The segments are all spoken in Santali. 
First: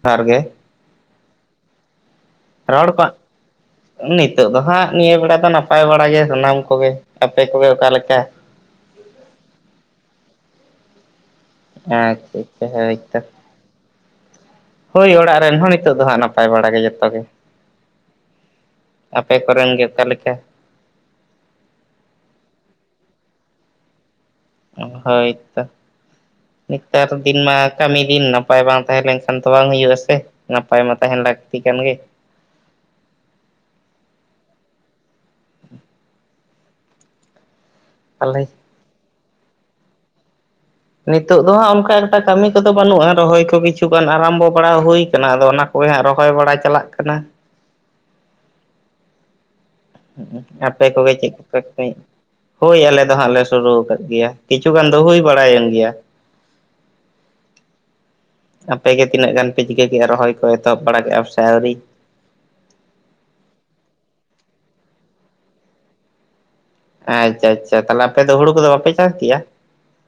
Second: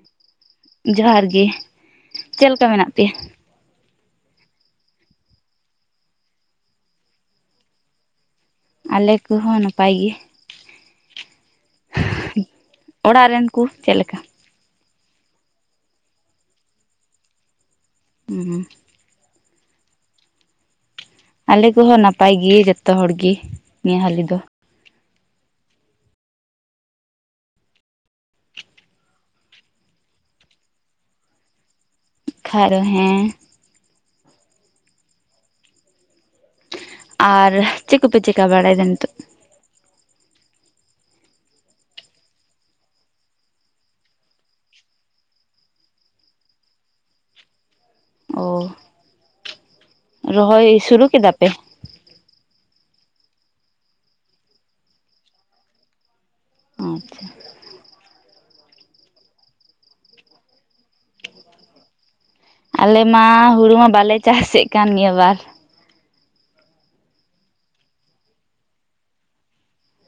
ᱡᱚᱦᱟᱨ ᱜᱮ ᱡᱚᱦᱟᱨ ᱜᱮ ᱪᱮᱫ ᱞᱮᱠᱟ ᱨᱚᱲ ᱢᱮᱱᱟᱜ ᱠᱚ ᱯᱮᱭᱟ? [unintelligible] ᱱᱤᱛᱚᱜ ᱫᱚ ᱦᱟᱸᱜ ᱱᱤᱭᱟᱹ ᱵᱮᱲᱟ ᱫᱚ ᱱᱟᱯᱟᱭ ᱵᱟᱲᱟ ᱜᱮ ᱥᱟᱱᱟᱢ ᱠᱚᱜᱮ ᱟᱯᱮ ᱠᱚᱜᱮ ᱚᱠᱟ ᱞᱮᱠᱟ ᱟᱞᱮ ᱠᱚ ᱦᱚᱸ ᱱᱟᱯᱟᱭ ᱜᱮ ᱟᱪᱪᱷᱟ ᱟᱪᱪᱷᱟ ᱦᱳᱭ ᱛᱚ [unintelligible] ᱦᱳᱭ ᱚᱲᱟᱜ ᱨᱮᱱ ᱦᱚᱸ ᱱᱤᱛᱚᱜ ᱫᱚ ᱦᱟᱸᱜ ᱱᱟᱯᱟᱭ ᱵᱟᱲᱟ ᱜᱮ ᱡᱚᱛᱚ ᱜᱮ ᱦᱩᱸ [unintelligible] ᱟᱯᱮ ᱠᱚ ᱨᱮᱱ ᱜᱮ ᱚᱠᱟ ᱞᱮᱠᱟ ᱟᱞᱮ ᱠᱚᱦᱚᱸ ᱱᱟᱯᱟᱭ ᱜᱮ ᱡᱚᱛᱚ ᱦᱚᱲ ᱜᱮ ᱱᱤᱭᱟᱹ ᱦᱟᱹᱞᱤ ᱫᱚ ᱦᱳᱭᱛᱚ ᱱᱮᱛᱟᱨ ᱫᱤᱱ ᱢᱟ ᱠᱟᱹᱢᱤ ᱫᱤᱱ ᱱᱟᱯᱟᱭ ᱵᱟᱝ ᱛᱟᱦᱮᱸ ᱞᱮᱱᱠᱷᱟᱱ ᱫᱚ ᱵᱟᱝ ᱦᱩᱭᱩᱜ ᱟ ᱥᱮ᱾ ᱱᱟᱯᱟᱭ ᱢᱟ ᱛᱟᱦᱮᱱ ᱞᱟᱹᱠᱛᱤ ᱠᱟᱱ ᱜᱮ᱾ ᱠᱷᱟᱡ ᱫᱚ [unintelligible] ᱦᱮᱸ ᱟᱨ ᱪᱮᱫ ᱠᱚᱯᱮ ᱪᱮᱠᱟ ᱛᱟᱦᱚᱞᱮ ᱵᱟᱲᱟᱭᱫᱟ ᱱᱤᱛᱚᱜ ᱱᱤᱛᱚᱜ ᱫᱚ ᱦᱟᱸᱜ ᱚᱱᱠᱟ ᱮᱠᱴᱟᱜ ᱠᱟᱹᱢᱤ ᱠᱚᱫᱚ ᱵᱟᱹᱱᱩᱜᱼᱟ ᱨᱚᱦᱚᱭ ᱠᱚ ᱠᱤᱪᱷᱩᱜᱟᱱ ᱟᱨᱟᱢᱵᱚ ᱵᱟᱲᱟ ᱦᱩᱭ ᱠᱟᱱᱟ ᱟᱫᱚ ᱚᱱᱟ ᱦᱳᱭ ᱦᱟᱸᱜ ᱨᱚᱦᱚᱭ ᱵᱟᱲᱟ ᱪᱟᱞᱟᱜ ᱠᱟᱱᱟ ᱚᱼᱼ ᱟᱯᱮ ᱠᱚ ᱜᱮ ᱪᱮᱫ ᱠᱚ ᱯᱮ ᱠᱟᱢᱤᱼᱼ ᱦᱳᱭ ᱟᱞᱮ ᱫᱚ ᱦᱟᱸᱜ ᱞᱮ ᱥᱩᱨᱩ ᱟᱠᱟᱫ ᱜᱮᱭᱟ ᱠᱤᱪᱷᱩ ᱜᱟᱱ ᱫᱚ ᱦᱩᱭ ᱵᱟᱲᱟᱭᱮᱱ ᱜᱮᱭᱟ ᱾ ᱟᱪᱪᱷᱟ ᱾ ᱟᱯᱮ ᱜᱮ ᱛᱤᱱᱟᱹᱜ ᱜᱟᱱ ᱯᱮ ᱪᱤᱠᱟᱹ ᱠᱮᱜᱼᱟ ᱨᱚᱦᱚᱭ ᱠᱚ ᱮᱛᱚᱦᱚᱵ ᱵᱟᱲᱟ ᱠᱮᱫᱟ ᱥᱮ ᱟᱹᱣᱨᱤ? ᱟᱞᱮ ᱢᱟ ᱦᱩᱲᱩ ᱢᱟ ᱵᱟᱞᱮ ᱪᱟᱥ ᱮᱫ ᱠᱟᱱ ᱜᱮᱭᱟ ᱱᱤᱭᱟᱹ ᱵᱟᱨ ᱾ ᱟᱪᱪᱷᱟ ᱟᱪᱪᱷᱟ, ᱛᱟᱦᱞᱮ ᱟᱯᱮ ᱫᱚ ᱦᱩᱲᱩ ᱠᱚ ᱫᱚ ᱵᱟᱯᱮ ᱪᱟᱥ ᱜᱮᱭᱟ?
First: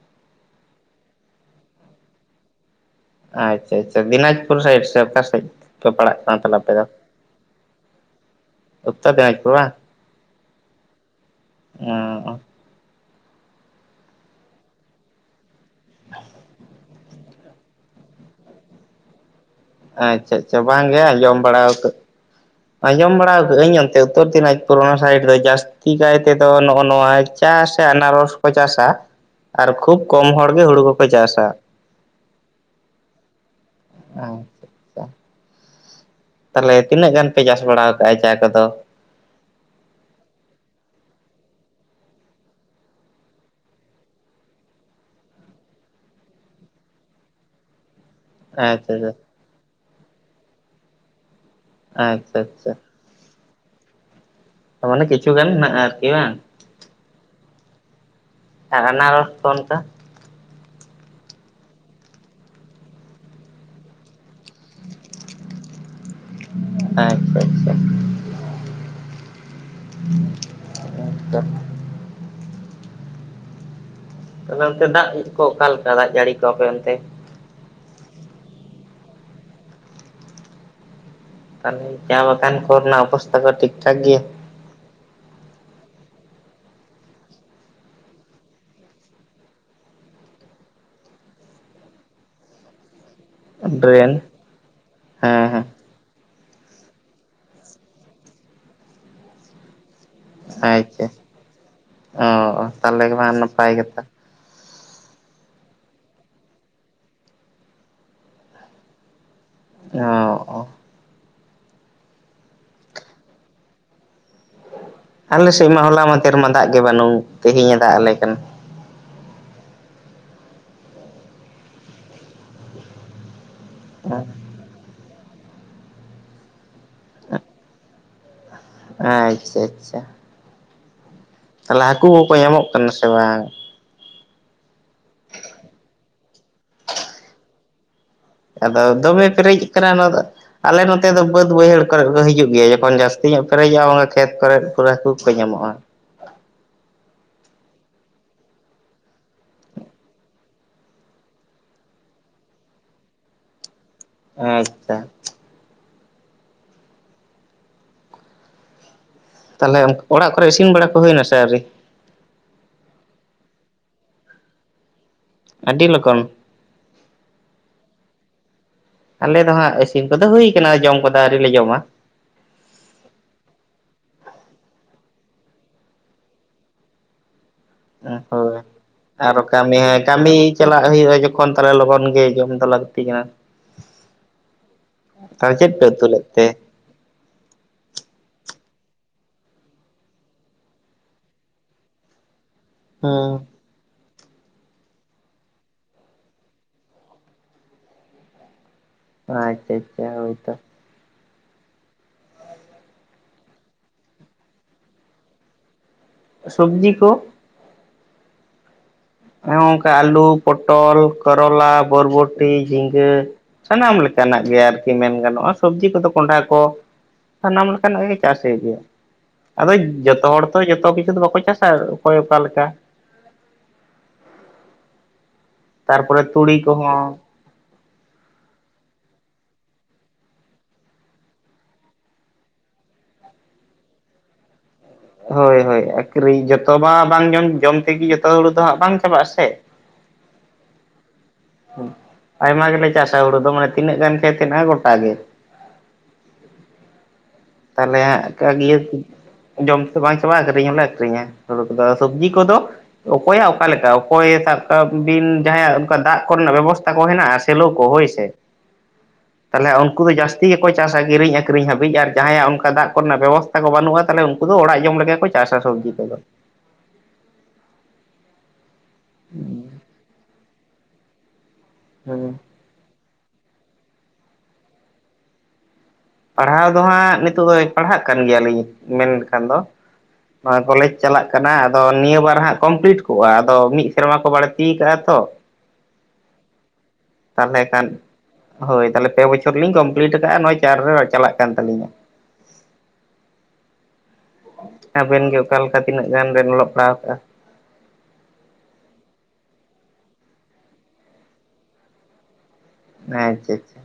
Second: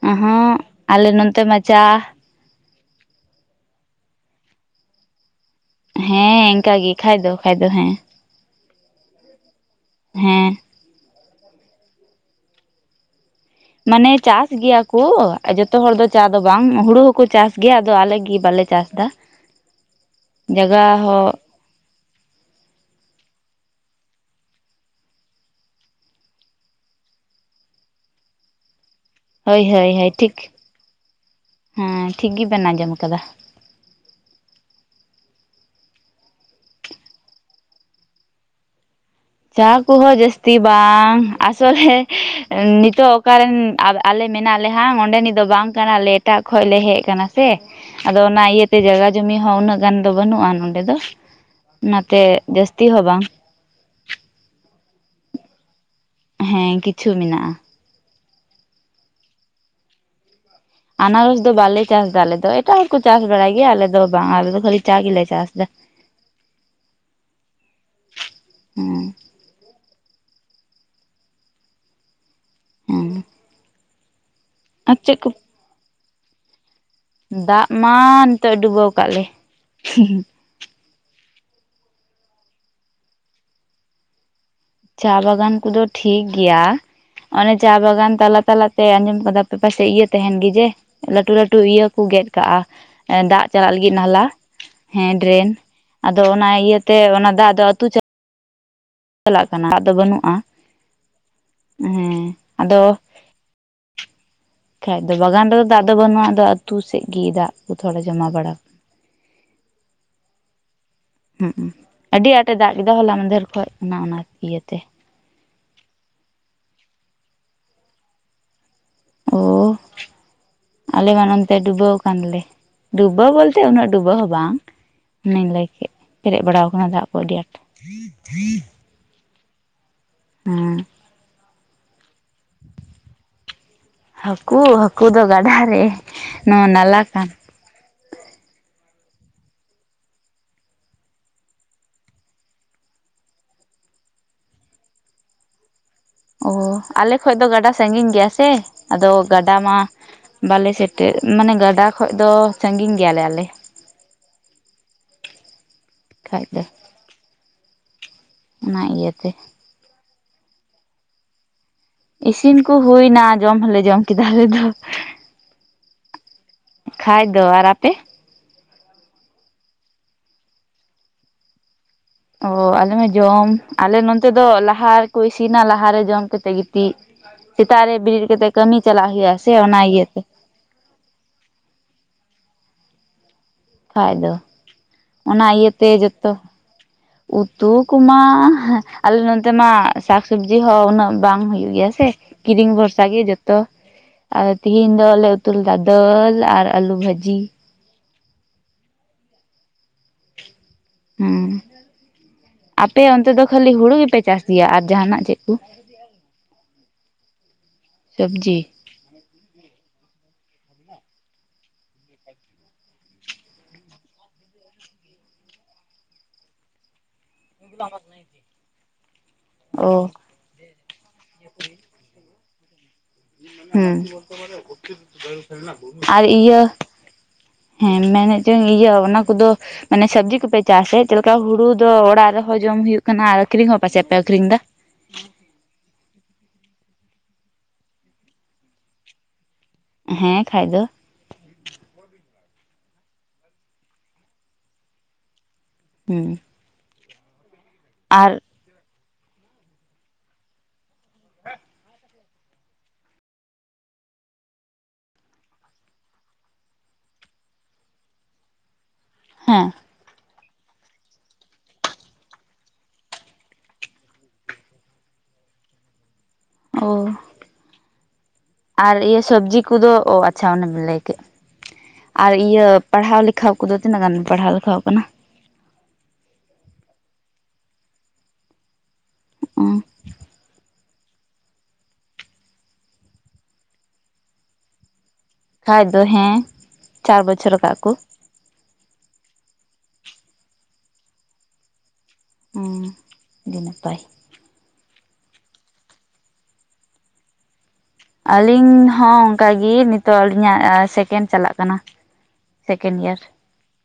ᱚᱦᱚᱸᱜᱸ ᱟᱞᱮ ᱱᱚᱱᱛᱮ ᱢᱟ ᱪᱟ ᱼᱼ ᱟᱪᱪᱷᱟ ᱟᱪᱪᱷᱟ ᱫᱤᱱᱟᱡᱯᱩᱨ ᱥᱟᱭᱤᱰ ᱥᱮ ᱚᱠᱟ ᱥᱮᱫ? ᱯᱮ ᱯᱟᱲᱟᱜ ᱠᱟᱱᱟ ᱦᱮᱸ ᱛᱟᱦᱚᱞᱮ ᱟᱯᱮ ᱤᱱᱠᱟ ᱜᱮ ᱠᱷᱟᱡ ᱫᱚ ᱠᱷᱟᱡ ᱫᱚ ᱦᱮᱸ ᱾ [unintelligible] ᱦᱮᱸ ᱾ ᱚᱸᱻ ᱢᱟᱱᱮ ᱪᱟᱥ ᱜᱮᱭᱟ ᱠᱩ ᱡᱚᱛᱚ ᱦᱚᱲ ᱫᱚ ᱪᱟ ᱫᱚ ᱵᱟᱝ ᱦᱩᱲᱩ ᱦᱚᱸᱠᱚᱼᱼ ᱪᱟᱥ ᱜᱮᱭᱟ ᱟᱫᱚ ᱟᱞᱮ ᱜᱤ ᱵᱟᱞᱮ ᱪᱟᱥ ᱫᱟ ᱾ ᱟᱪᱪᱷᱟ ᱟᱪᱪᱷᱟ ᱵᱟᱝ ᱜᱮ ᱟᱡᱚᱢ ᱵᱟᱲᱟ ᱠᱟᱫ ᱼᱼ ᱟᱸᱡᱚᱢ ᱵᱟᱲᱟ ᱠᱟᱜ ᱟᱹᱧ ᱚᱱᱛᱮ ᱩᱛᱛᱚᱨ ᱫᱤᱱᱟᱡᱽᱯᱩᱨ ᱚᱱᱟ ᱥᱟᱭᱤᱰ ᱨᱮ ᱡᱟᱹᱥᱛᱤ ᱠᱟᱭ ᱛᱮ ᱫᱚ ᱱᱚᱜᱼᱚ ᱱᱚᱣᱟᱼᱼ ᱪᱟ ᱥᱮ ᱟᱱᱟᱨᱚᱥ ᱠᱚ ᱪᱟᱥᱟ᱾ ᱟᱨ ᱦᱳᱭ ᱦᱳᱭ ᱠᱷᱩᱵ ᱦᱳᱭ ᱠᱚᱢ ᱴᱷᱤᱠ ᱦᱚᱲᱜᱮ ᱦᱩᱲᱩ ᱠᱚᱠᱚ ᱪᱟᱥᱟ᱾ ᱦᱮᱸ ᱴᱷᱤᱠ ᱜᱮᱵᱮᱱ ᱟᱸᱡᱚᱢ ᱟᱠᱟᱫᱟ ᱟᱪᱷᱟ ᱟᱪᱪᱷᱟ ᱾ ᱛᱟᱦᱚᱞᱮ ᱛᱤᱱᱟᱹᱜ ᱜᱟᱱ ᱯᱮ ᱪᱟᱥ ᱵᱟᱲᱟ ᱟᱠᱟᱜᱼᱟ ᱪᱟ ᱠᱚᱫᱚ? ᱪᱟ ᱠᱚᱦᱚᱸ ᱡᱟᱹᱥᱛᱤ ᱵᱟᱝ ᱟᱥᱚᱞᱮ ᱱᱤᱛᱚᱜ ᱚᱠᱟᱨᱮᱱ ᱼᱼ ᱟᱞᱮ ᱢᱮᱱᱟᱜ ᱞᱮ ᱦᱟᱜ ᱚᱸᱰᱮᱱᱤᱡ ᱫᱚ ᱵᱟᱝ ᱠᱟᱱᱟᱞᱮ ᱮᱴᱟᱜ ᱠᱷᱚᱡ ᱞᱮ ᱦᱮᱡ ᱠᱟᱱᱟ᱾ ᱥᱮ ᱟᱫᱚ ᱚᱱᱟ ᱤᱭᱟᱹᱛᱮ ᱟᱪᱪᱷᱟ ᱡᱟᱭᱜᱟ ᱡᱚᱢᱤ ᱦᱚᱸ ᱩᱱᱟᱹᱜ ᱜᱟᱱ ᱫᱚ ᱵᱟᱹᱱᱩᱜᱼᱟ ᱱᱚᱰᱮ ᱫᱚ᱾ ᱚᱱᱟᱛᱮ ᱟᱪᱪᱷᱟ ᱟᱪᱪᱷᱟ ᱡᱟᱹᱥᱛᱤ ᱦᱚᱸ ᱵᱟᱝ ᱾ ᱚ ᱢᱟᱱᱮ ᱠᱤᱪᱩ ᱜᱟᱱ ᱢᱮᱱᱟᱜ-ᱟ ᱟᱨᱠᱤ ᱵᱟᱝ? ᱦᱮᱸ ᱠᱤᱪᱷᱩ ᱢᱮᱱᱟᱜᱼᱟ᱾ ᱟᱱᱟᱨᱚᱥ ᱠᱚ ᱚᱱᱠᱟ? ᱟᱱᱟᱨᱚᱥ ᱫᱚ ᱵᱟᱞᱮ ᱪᱟᱥ ᱮᱫᱟ ᱟᱞᱮ ᱫᱚ ᱮᱴᱟᱜ ᱦᱚᱲ ᱠᱚ ᱪᱟᱥ ᱵᱟᱲᱟᱭ ᱜᱮᱭᱟ ᱟᱞᱮ ᱫᱚ ᱵᱟᱝ, ᱟᱞᱮ ᱫᱚ ᱠᱷᱟᱹᱞᱤ ᱪᱟ ᱜᱮᱞᱮ ᱪᱟᱥ ᱮᱫᱟ᱾ ᱟᱪᱪᱷᱟ ᱟᱪᱪᱷᱟ ᱾ ᱦᱮᱸᱼᱼ ᱟᱪᱪᱷᱟ ᱦᱮᱸ ᱾ ᱛᱟᱦᱚᱞᱮ ᱚᱱᱛᱮ ᱫᱟᱜ ᱠᱚ ᱚᱠᱟ ᱞᱮᱠᱟ ᱫᱟᱜ ᱡᱟᱹᱲᱤ ᱠᱚ ᱟᱯᱮ ᱚᱱᱛᱮ? ᱫᱟᱜ ᱢᱟ ᱱᱤᱛᱚᱜ ᱰᱩᱵᱟᱹᱣ ᱟᱠᱟᱫ ᱞᱮ ᱾ ᱛᱟᱦᱚᱞᱮ ᱪᱟ ᱵᱟᱜᱟᱱ ᱠᱚ ᱨᱮᱱᱟᱜ ᱚᱵᱚᱥᱛᱟ ᱠᱚ ᱴᱷᱤᱠ ᱴᱷᱟᱠ ᱜᱮᱭᱟ? ᱪᱟ ᱵᱟᱜᱟᱱ ᱠᱚᱫᱚ ᱴᱷᱤᱠ ᱜᱮᱭᱟ᱾ ᱚᱱᱮ ᱪᱟ ᱵᱟᱜᱟᱱ ᱛᱟᱞᱟ ᱛᱟᱞᱟᱛᱮ ᱟᱸᱡᱚᱢ ᱠᱟᱫᱟ ᱯᱮ ᱯᱟᱥᱮᱡ ᱤᱭᱟᱹ ᱛᱟᱦᱮᱱ ᱜᱮ ᱡᱮ ᱼᱼ ᱞᱟᱹᱴᱩ ᱞᱟᱹᱴᱩ ᱤᱭᱟᱹ ᱠᱩ ᱜᱮᱫ ᱠᱟᱜᱼᱟ ᱫᱟᱜᱼᱼ ᱪᱟᱞᱟᱜ ᱞᱟᱹᱜᱤᱫ ᱰᱨᱮᱱ ᱱᱟᱞᱟ ᱦᱮᱸ ᱰᱨᱮᱱ ᱟᱫᱚ ᱚᱱᱟ ᱤᱭᱟᱹᱛᱮ ᱚᱱᱟ ᱫᱟᱜ ᱫᱚ ᱟᱹᱛᱩ ᱪᱟᱞᱟᱜᱼᱼ ᱪᱟᱞᱟᱜ ᱠᱟᱱᱟ ᱟᱫᱚ ᱵᱟᱹᱱᱩᱜ ᱼᱼ ᱟᱪᱪᱷᱟ ᱚ ᱟᱫᱚ ᱛᱟᱦᱚᱞᱮ ᱢᱟ ᱱᱟᱯᱟᱭ ᱜᱮ ᱛᱚ ᱾ ᱠᱷᱟᱡ ᱫᱚ ᱵᱟᱜᱟᱱ ᱨᱮ ᱫᱟᱜ ᱫᱚ ᱵᱟᱹᱱᱩᱜ-ᱟ ᱟᱫᱚ ᱟᱹᱛᱩ ᱥᱮᱫ ᱜᱤ ᱫᱟᱜ ᱠᱚ ᱛᱷᱚᱲᱟ ᱡᱚᱢᱟ ᱵᱟᱲᱟ ᱼᱼ ᱚᱸᱻ ᱦᱩᱸ ᱟᱹᱰᱤ ᱟᱸᱴᱮ ᱫᱟᱜ ᱠᱮᱫᱟ ᱦᱚᱞᱟ ᱢᱟᱫᱷᱮᱨ ᱠᱷᱚᱡ ᱚᱱᱟ ᱚᱱᱟ ᱤᱭᱟᱹᱛᱮ ᱾ ᱟᱞᱮ ᱥᱮᱫ ᱢᱟ ᱦᱚᱞᱟ ᱢᱟᱫᱷᱮᱨ ᱢᱟ ᱫᱟᱜ ᱜᱮ ᱵᱟᱹᱱᱩᱜ ᱛᱮᱦᱮᱧ ᱮ ᱫᱟᱜ ᱟᱞᱮ ᱠᱟᱱ ᱾ ᱳ ᱟᱞᱮ ᱢᱟ ᱱᱚᱱᱛᱮ ᱰᱩᱵᱟᱹᱣ ᱠᱟᱱᱞᱮ ᱰᱩᱵᱟᱹᱣ ᱵᱚᱞᱼᱼ ᱛᱮ ᱩᱱᱟᱹᱜ ᱰᱩᱵᱟᱹᱣ ᱦᱚᱸ ᱵᱟᱝ ᱾ ᱚᱱᱮᱧ ᱞᱟᱹᱭ ᱠᱮᱫ ᱯᱮᱨᱮᱡ ᱵᱟᱲᱟᱣ ᱠᱟᱱᱟ ᱫᱟᱜ ᱠᱚ ᱟᱹᱰᱤ ᱟᱸᱴ ᱾ ᱟᱪᱪᱷᱟ ᱟᱪᱪᱷᱟ ᱾ ᱦᱩᱸ ᱾ ᱛᱟᱦᱚᱞᱮ ᱦᱟᱠᱩ ᱠᱚᱠᱚ ᱧᱟᱢᱚᱜ ᱠᱟᱱᱟ ᱥᱮ ᱵᱟᱝ ᱦᱟᱹᱠᱩ ᱦᱟᱹᱠᱩ ᱫᱚ ᱜᱟᱰᱟ ᱨᱮ ᱱᱚᱣᱟ ᱱᱟᱞᱟ ᱟᱫᱚ ᱫᱚᱢᱮ ᱯᱮᱨᱮᱡ ᱟᱠᱟᱱᱟ ᱱᱚᱣᱟ ᱫᱚ ᱟᱞᱮ ᱱᱚᱛᱮ ᱫᱚ ᱵᱟᱹᱫᱽ ᱵᱟᱹᱭᱦᱟᱹᱲ ᱠᱚᱨᱮ ᱠᱚ ᱦᱤᱡᱩᱜ ᱜᱮᱭᱟ ᱡᱚᱠᱷᱚᱱ ᱡᱟᱹᱥᱛᱤ ᱧᱚᱜ ᱯᱮᱨᱮᱡᱚᱜ-ᱟ ᱠᱷᱮᱛ ᱠᱚᱨᱮ ᱯᱩᱨᱟᱹ ᱦᱟᱹᱠᱩ ᱠᱚ ᱧᱟᱢᱚᱜ-ᱟ᱾ ᱟᱞᱮ ᱠᱷᱚᱱ ᱫᱚ ᱜᱟᱰᱟ ᱥᱟᱺᱜᱤᱧ ᱜᱮᱭᱟ ᱥᱮ ᱟᱫᱚ ᱜᱟᱰᱟ ᱢᱟ ᱵᱟᱞᱮ ᱥᱮᱴᱮᱨ ᱢᱟᱱᱮ ᱜᱟᱰᱟ ᱠᱷᱚᱡ ᱫᱚ ᱥᱟᱸᱜᱤᱧ ᱜᱮᱭᱟᱞᱮ ᱟᱞᱮ ᱟᱪᱪᱷᱟ ᱠᱷᱟᱡ ᱫᱚ ᱚᱱᱟ ᱤᱭᱟᱹᱛᱮ ᱛᱟᱦᱞᱮ ᱚᱲᱟᱜ ᱠᱚᱨᱮ ᱤᱥᱤᱱ ᱵᱟᱲᱟ ᱠᱚ ᱦᱩᱭᱱᱟ ᱥᱮ ᱟᱹᱣᱨᱤ ᱤᱥᱤᱱ ᱠᱩ ᱦᱩᱭᱱᱟ ᱡᱚᱢ ᱦᱚᱞᱮ ᱡᱚᱢ ᱠᱮᱫᱟ ᱟᱞᱮ ᱫᱚ ᱟᱰᱤ ᱞᱚᱜᱚᱱ ᱠᱷᱟᱡ ᱫᱚ ᱟᱨ ᱟᱯᱮ ᱟᱞᱮ ᱫᱚ ᱦᱟᱸᱜ ᱤᱥᱤᱱ ᱠᱚᱫᱚ ᱦᱩᱭᱩ ᱠᱟᱱᱟ ᱡᱚᱢ ᱠᱚᱫᱚ ᱟᱹᱶᱨᱤᱞᱮ ᱡᱚᱢᱟ ᱚ ᱟᱞᱮᱢᱟ ᱡᱚᱢ ᱟᱞᱮ ᱱᱚᱱᱛᱮ ᱫᱚ ᱞᱟᱦᱟ ᱨᱮᱠᱚ ᱤᱥᱤᱱᱟ ᱞᱟᱦᱟ ᱨᱮ ᱡᱚᱢ ᱛᱤ ᱥᱮᱛᱟᱜ ᱨᱮ ᱵᱤᱨᱤᱫ ᱠᱟᱛᱮ ᱦᱳᱭ ᱠᱟᱹᱢᱤ ᱪᱟᱞᱟᱜ ᱦᱩᱭᱩᱜ-ᱟ ᱟᱨᱚ ᱥᱮ ᱠᱟᱹᱢᱤ ᱚᱱᱟ ᱦᱚᱸ ᱤᱭᱟᱹ ᱠᱟᱹᱢᱤ ᱪᱟᱞᱟᱜ ᱦᱩᱭᱩᱜ-ᱟ ᱡᱚᱠᱷᱚᱱ ᱛᱟᱦᱚᱞᱮ ᱞᱚᱜᱚᱱ ᱜᱮ ᱡᱚᱢ ᱫᱚ ᱞᱟᱹᱠᱛᱤ ᱠᱟᱱᱟ ᱠᱷᱟᱡ ᱫᱚ ᱚᱱᱟ ᱛᱟᱦᱚᱞᱮ ᱪᱮᱫ ᱯᱮ ᱤᱭᱟᱹᱛᱮ ᱩᱛᱩ ᱞᱮᱫ ᱡᱚᱛᱚ ᱛᱮ ᱩᱛᱩ ᱠᱚᱢᱟ ᱟᱞᱮ ᱱᱚᱱᱛᱮ ᱢᱟ ᱥᱟᱠᱥᱚᱵᱽᱡᱤ ᱦᱚᱸ ᱩᱱᱟᱹᱜ ᱵᱟᱝ ᱦᱩᱭᱩᱜ ᱜᱮᱭᱟ ᱠᱤᱨᱤᱧ ᱵᱚᱥ ᱥᱟᱸᱜᱮ ᱦᱩᱸ ᱡᱚᱛᱚ ᱟᱫᱚ ᱛᱤᱦᱤᱧ ᱫᱚᱞᱮ ᱩᱛᱩ ᱞᱮᱫᱟ ᱫᱟᱹᱞ ᱟᱨ ᱟᱹᱞᱩ ᱵᱷᱟᱹᱡᱤ ᱟᱪᱪᱷᱟ ᱟᱪᱪᱷᱟ ᱦᱳᱭ ᱛᱚ ᱦᱩᱸ ᱟᱯᱮᱭᱟᱜ ᱚᱱᱛᱮ ᱫᱚ ᱠᱷᱟᱞᱤ ᱦᱩᱲᱩ ᱜᱮᱯᱮ ᱪᱟᱥ ᱜᱮᱭᱟ ᱟᱨ ᱡᱟᱦᱟᱱᱟᱜ ᱪᱮᱜ ᱠᱩ ᱥᱚᱵᱽᱡᱤ ᱠᱚ ᱥᱚᱵᱽᱡᱤ ᱦᱮᱸ ᱚᱝᱠᱟ ᱟᱞᱩ, ᱯᱚᱴᱚᱞ, ᱠᱚᱨᱚᱞᱟ, ᱵᱚᱨᱵᱚᱴᱤ, ᱡᱷᱤᱸᱜᱟᱹ, ᱥᱟᱱᱟᱢ ᱞᱮᱠᱟᱱᱟᱜ ᱜᱮ ᱟᱨᱠᱤ ᱢᱮᱱ ᱜᱟᱱᱚᱜᱼᱟ ᱥᱚᱵᱽᱡᱤ ᱠᱚᱫᱚ ᱠᱚᱸᱰᱷᱟ ᱠᱚᱼᱼ ᱥᱟᱱᱟᱢ ᱞᱮᱠᱟᱱᱟᱜ ᱜᱮ ᱪᱟᱥ ᱦᱩᱭᱩᱜ ᱜᱮᱭᱟ, ᱟᱫᱚ ᱚ ᱡᱚᱛᱚ ᱦᱚᱲᱼᱼ ᱛᱚ ᱡᱚᱛᱚ ᱠᱤᱪᱷᱩ ᱫᱚ ᱵᱟᱠᱚ ᱪᱟᱥᱟ ᱚᱠᱚᱭ ᱚᱠᱟ ᱞᱮᱠᱟ᱾ ᱦᱩᱸ ᱟᱨ ᱛᱟᱨᱯᱚᱨᱮ ᱛᱩᱲᱤ ᱤᱭᱟᱹ ᱠᱚᱦᱚᱸ ᱦᱮᱸ ᱢᱮᱱᱮᱜ ᱪᱩᱧ ᱤᱭᱟᱹ ᱚᱱᱟ ᱠᱚᱼᱫᱚ ᱢᱟᱱᱮ ᱥᱚᱵᱽᱡᱤ ᱠᱚᱯᱮ ᱪᱟᱥ ᱮᱜ ᱪᱮᱜ ᱞᱮᱠᱟ ᱦᱩᱲᱩ ᱫᱚ ᱚᱲᱟᱜ ᱨᱮᱦᱚᱸ ᱡᱚᱢ ᱦᱩᱭᱩᱜ ᱠᱟᱱᱟ ᱟᱨ ᱟᱠᱷᱨᱤᱧ ᱦᱚᱸ ᱯᱟᱥᱮᱜ ᱯᱮ ᱟᱠᱷᱨᱤᱧ ᱫᱟ᱾ ᱦᱚᱭ ᱦᱚᱭ ᱟᱠᱷᱨᱤᱧ ᱡᱚᱛᱚ ᱢᱟ ᱵᱟᱝ ᱡᱚᱢ, ᱡᱚᱢ ᱛᱮᱜᱮ ᱡᱚᱛᱚ ᱦᱩᱲᱩ ᱫᱚ ᱦᱟᱸᱜ ᱵᱟᱝ ᱪᱟᱵᱟᱜ ᱟᱥᱮ ᱾ [inaudible] ᱦᱮᱸ ᱠᱷᱟᱡ ᱫᱚ ᱟᱭᱢᱟ ᱜᱮᱞᱮ ᱪᱟᱥᱟ ᱦᱳᱲᱳ ᱫᱚ ᱢᱟᱱᱮ ᱛᱤᱱᱟᱹᱜ ᱜᱟᱱ ᱠᱷᱮᱛ ᱦᱮᱱᱟᱜ-ᱟ ᱜᱚᱴᱟ ᱜᱮ ᱦᱩ ᱛᱟᱦᱞᱮ ᱦᱟᱸᱜ ᱤᱭᱟᱹ ᱡᱚᱢ ᱛᱮ ᱵᱟᱝ ᱪᱟᱵᱟᱜ-ᱟ᱾ ᱟᱠᱷᱨᱤᱧ ᱦᱚᱸᱞᱮ ᱟᱠᱷᱨᱤᱧᱟ [unintelligible] ᱥᱚᱵᱽᱡᱤ ᱠᱚᱫᱚ? ᱚᱠᱚᱭᱟᱜ ᱚᱠᱟᱞᱮᱠᱟ ᱚᱠᱚᱭ ᱥᱟᱵ ᱠᱟᱜ ᱵᱤᱱ ᱡᱟᱦᱟᱸᱭᱟᱜ ᱚᱱᱠᱟ ᱫᱟᱜ ᱠᱚᱨᱮᱱᱟᱜ ᱵᱮᱵᱚᱥᱛᱟ ᱠᱚ ᱦᱮᱱᱟᱜᱼᱟ ᱥᱮᱞᱚ ᱠᱚ ᱦᱳᱭ ᱥᱮ, ᱦᱮᱸ ᱛᱟᱦᱞᱮ ᱩᱱᱠᱩ ᱫᱚ ᱡᱟᱹᱥᱛᱤ ᱜᱮᱠᱚ ᱪᱟᱥᱟ, ᱠᱤᱨᱤᱧ ᱟᱠᱷᱨᱤᱧ ᱦᱟᱹᱵᱤᱡ ᱟᱨ ᱡᱟᱦᱟᱸᱭᱟᱜ ᱚᱱᱠᱟ ᱫᱟᱜ ᱠᱚᱨᱮᱱᱟᱜ ᱵᱮᱵᱚᱥᱛᱟ ᱠᱚ ᱵᱟᱹᱱᱩᱜ-ᱟ ᱛᱟᱦᱚᱞᱮ ᱩᱱᱠᱩ ᱫᱚ ᱚᱲᱟᱜ ᱡᱚᱢ ᱞᱮᱜᱮ ᱠᱚ ᱪᱟᱥᱟ ᱥᱚᱵᱽᱡᱤ ᱠᱚᱫᱚ᱾ ᱳ, ᱟᱨ ᱤᱭᱟᱹ ᱥᱚᱵᱽᱡᱤ ᱠᱚᱫᱚ ᱚ ᱟᱪᱪᱷᱟ ᱚᱱᱮᱢ ᱞᱟᱹᱭ ᱠᱮᱜ ᱟᱨ ᱦᱮᱸ ᱤᱭᱟᱹ ᱯᱟᱲᱦᱟᱣ ᱞᱮᱠᱷᱟ ᱠᱚᱫᱚ ᱛᱤᱱᱟᱹᱜ ᱜᱟᱱ ᱯᱟᱲᱦᱟᱣ ᱞᱮᱠᱷᱟᱣ ᱠᱟᱱᱟ? ᱯᱟᱲᱦᱟᱣ ᱫᱚ ᱦᱟᱸᱜ ᱱᱤᱛᱚᱜ ᱫᱚ ᱯᱟᱲᱦᱟᱜ ᱠᱟᱱ ᱜᱮᱭᱟᱞᱤᱧ ᱢᱮᱱ ᱞᱮᱠᱷᱟᱱ ᱫᱚ ᱠᱚᱞᱮᱡᱽ ᱪᱟᱞᱟᱜ ᱠᱟᱱᱟ ᱟᱫᱚ ᱱᱤᱭᱟᱹ ᱵᱟᱨ ᱦᱟᱸᱜ ᱠᱚᱢᱯᱞᱤᱴ ᱠᱚᱜ-ᱟ ᱟᱫᱚ ᱢᱤᱫ ᱥᱮᱨᱢᱟ ᱠᱚ ᱵᱟᱹᱲᱛᱤᱤᱭ ᱟᱠᱟᱟᱜ-ᱟ ᱛᱚ ᱦᱚᱭ ᱛᱚ ᱦᱮᱸ ᱪᱟᱨ ᱵᱚᱪᱷᱚᱨ ᱛᱟᱦᱚᱞᱮ ᱟᱠᱟᱫ ᱠᱚ ᱠᱷᱟᱱ ᱦᱳᱭ ᱛᱟᱦᱚᱞᱮ ᱯᱮ ᱵᱚᱪᱷᱚᱨ ᱞᱤᱧ ᱠᱚᱢᱯᱞᱤᱴ ᱟᱠᱟᱟᱜ-ᱟ ᱱᱚᱜᱭ ᱪᱟᱨ ᱨᱮ ᱪᱟᱞᱟᱜ ᱠᱟᱱ ᱛᱟᱹᱞᱤᱧᱟ ᱚ ᱟᱹᱰᱤ ᱱᱟᱯᱟᱭ ᱟᱵᱮᱱ ᱜᱮ ᱚᱠᱟᱞᱮᱠᱟ ᱛᱤᱱᱟᱹᱜ ᱜᱟᱱ ᱵᱮᱱ ᱚᱞᱚᱜ ᱯᱟᱲᱦᱟᱣ ᱠᱟᱜ-ᱟ᱾ ᱟᱹᱞᱤᱧ ᱦᱚᱸ ᱚᱱᱠᱟᱜᱤ ᱱᱤᱛᱚᱜ ᱟᱹᱞᱤᱧᱟᱜ ᱥᱮᱠᱮᱱᱰ ᱪᱟᱞᱟᱜ ᱠᱟᱱᱟ ᱥᱮᱠᱮᱱᱰ ᱤᱭᱟᱨ ᱟᱪᱪᱷᱟ ᱟᱪᱪᱷᱟ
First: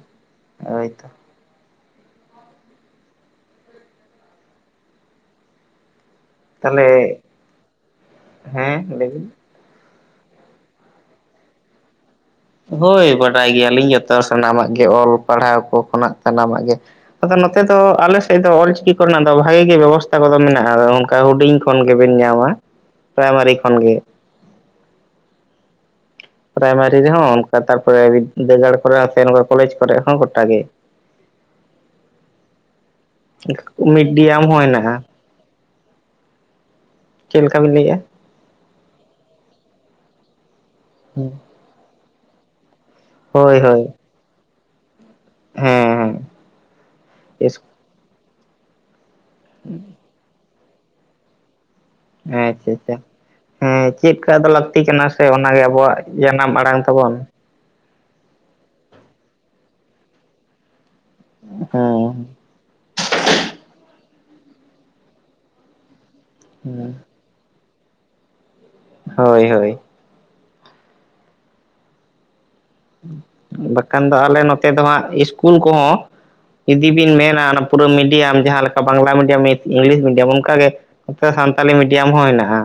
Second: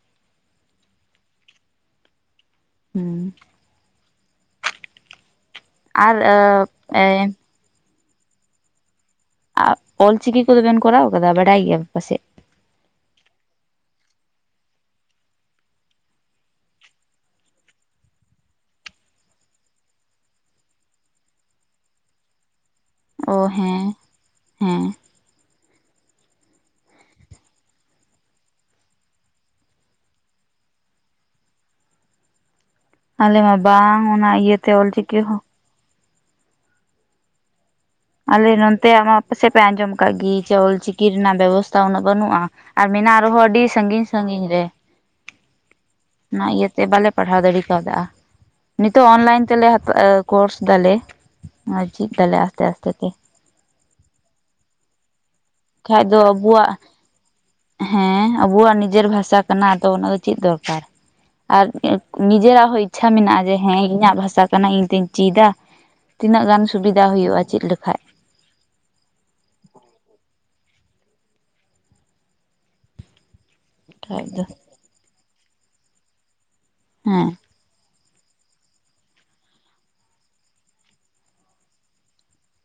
ᱦᱟᱭᱛᱚ ᱦᱩ ᱟᱨ ᱛᱟᱦᱚᱞᱮ ᱮ ᱦᱮᱸ ᱞᱟᱹᱭᱵᱤᱱ ᱟᱨ ᱚᱞ ᱪᱤᱠᱤ ᱠᱚᱫᱚ ᱵᱮᱮᱱ ᱠᱚᱨᱟᱣ ᱟᱠᱟᱫᱟ ᱵᱟᱰᱟᱭ ᱜᱮᱭᱟ ᱯᱟᱥᱮᱡ ᱦᱳᱭ ᱵᱟᱰᱟᱭ ᱜᱮᱭᱟᱞᱤᱧ ᱡᱚᱛᱚ ᱥᱟᱱᱟᱢᱟᱜ ᱜᱮ ᱚᱞ ᱯᱟᱲᱦᱟᱣ ᱠᱚ ᱠᱷᱚᱱᱟᱜ ᱥᱟᱱᱟᱢᱟᱜ ᱜᱮ ᱟᱫᱚ ᱱᱚᱛᱮ ᱫᱚ ᱟᱞᱮ ᱥᱮᱫ ᱫᱚ ᱚᱞᱪᱤᱠᱤ ᱠᱚᱨᱮᱱᱟᱜ ᱫᱚ ᱵᱷᱟᱜᱮ ᱜᱮ ᱵᱮᱵᱚᱥᱛᱷᱟ ᱠᱚᱫᱚ ᱢᱮᱱᱟᱜ-ᱟ ᱟᱫᱚ ᱚᱱᱠᱟ ᱦᱩᱰᱤᱧ ᱠᱷᱚᱱ ᱜᱮᱵᱤᱱ ᱧᱟᱢᱟ ᱚ ᱯᱨᱟᱭᱢᱟᱨᱤ ᱠᱷᱚᱱ ᱦᱮᱸ ᱜᱮ ᱦᱮᱸ ᱯᱨᱟᱭᱢᱟᱨᱤ ᱨᱮᱦᱚᱸ ᱚᱱᱠᱟ ᱛᱟᱨᱯᱚᱨᱮ ᱵᱤᱫᱽᱫᱟᱹᱜᱟᱲ ᱠᱚᱨᱮ ᱦᱚᱸ ᱥᱮ ᱱᱚᱠᱟ ᱠᱚᱞᱮᱡᱽ ᱠᱚᱨᱮ ᱦᱚᱸ ᱜᱚᱴᱟ ᱜᱮ ᱟᱞᱮ ᱢᱟ ᱵᱟᱝ ᱚᱱᱟ ᱢᱤᱰᱤᱭᱟᱢ ᱦᱚᱸ ᱤᱭᱟᱹᱛᱮ ᱦᱮᱱᱟᱜᱼᱟ ᱚᱞᱪᱤᱠᱤ ᱦᱚᱸ ᱪᱮᱫ ᱞᱮᱠᱟ ᱵᱤᱱ ᱞᱟᱹᱭᱮᱫ-ᱟ ᱟᱞᱮ ᱱᱚᱛᱮ ᱟᱢᱟᱜ ᱯᱟᱥᱮᱡ ᱯᱮ ᱟᱸᱡᱚᱢ ᱟᱠᱟᱫ ᱜᱮ ᱡᱮ ᱚᱞᱪᱤᱠᱤ ᱨᱮᱱᱟᱜ ᱵᱮᱵᱚᱥᱛᱷᱟ ᱩᱱᱟᱹᱜ ᱵᱟᱹᱱᱩᱜ-ᱟ ᱟᱨ ᱢᱮᱱᱟᱜ-ᱟ ᱟᱨᱦᱚᱸ ᱦᱳᱭ ᱟᱹᱰᱤ ᱦᱳᱭ ᱥᱟᱺᱜᱤᱧ ᱥᱟᱺᱜᱤᱧ ᱨᱮ ᱦᱮᱸ ᱦᱮᱸ ᱚᱱᱟ ᱤᱭᱟᱹᱛᱮ ᱵᱟᱞᱮ ᱯᱟᱲᱦᱟᱣ ᱮᱥ ᱫᱟᱲᱮ ᱠᱟᱣᱫᱟ ᱱᱤᱛᱳᱜ ᱚᱱᱞᱟᱭᱤᱱ ᱛᱮ ᱛᱮᱞᱮ ᱦᱟ ᱠᱳᱨᱥ ᱫᱟᱞᱮ ᱟᱨ ᱪᱮᱫ ᱫᱟᱞᱮ ᱟᱥᱛᱮ ᱟᱪᱪᱷᱟ ᱟᱥᱛᱮ ᱟᱪᱪᱷᱟ ᱛᱮ ᱦᱮᱸ ᱪᱮᱫ ᱞᱮᱠᱟ ᱫᱚ ᱞᱟᱹᱠᱛᱤ ᱠᱟᱱᱟ ᱥᱮ ᱚᱱᱟᱜ ᱟᱵᱚᱣᱟᱜ ᱵᱟᱠᱷᱟᱡ ᱫᱚ ᱡᱟᱱᱟᱢ ᱟᱵᱚᱣᱟᱜ ᱟᱲᱟᱝ ᱛᱟᱵᱚᱱ ᱦᱮᱸ ᱟᱵᱚᱣᱟᱜ ᱱᱤᱡᱮᱨ ᱵᱷᱟᱥᱟ ᱠᱟᱱᱟ ᱟᱫᱚ ᱚᱱᱟᱫᱚ ᱪᱮᱫ ᱫᱚᱨᱠᱟᱨ ᱟᱨ ᱦᱮᱸ ᱱᱤᱡᱮᱨᱟᱜ ᱦᱚᱸ ᱤᱪᱪᱷᱟ ᱢᱮᱱᱟᱜ-ᱟ ᱡᱮ ᱦᱮᱸ ᱤᱧᱟᱹᱜ ᱵᱷᱟᱥᱟ ᱠᱟᱱᱟ ᱤᱧ ᱛᱤᱧ ᱪᱤᱫᱫᱟ ᱛᱤᱱᱟᱹᱜ ᱜᱟᱱ ᱦᱮᱸ ᱥᱩᱵᱤᱫᱷᱟ ᱦᱩᱭᱩᱜ-ᱟ ᱪᱮᱫ ᱞᱮᱠᱟᱱ ᱦᱳᱭ ᱦᱳᱭ ᱵᱟᱠᱷᱟᱱ ᱫᱚ ᱟᱞᱮ ᱱᱚᱛᱮ ᱫᱚ ᱦᱟᱸᱜ ᱤᱥᱠᱩᱞ ᱠᱚᱦᱚᱸ ᱤᱫᱤ ᱵᱤᱱ ᱦᱮᱸ ᱢᱮᱱᱟ ᱚᱱᱟ ᱯᱩᱨᱟᱹ ᱢᱤᱰᱤᱭᱟᱢ ᱡᱟᱦᱟᱸ ᱞᱮᱠᱟ ᱵᱟᱝᱞᱟ ᱢᱤᱰᱤᱭᱟᱢ ᱢᱤᱫ ᱤᱝᱞᱤᱥ ᱢᱤᱰᱤᱭᱟᱢ ᱚᱱᱠᱟᱜᱮ ᱱᱚᱛᱮ ᱥᱟᱱᱛᱟᱞᱤ ᱢᱤᱰᱤᱭᱟᱢ ᱦᱚᱸ ᱦᱮᱱᱟᱜᱼᱟ᱾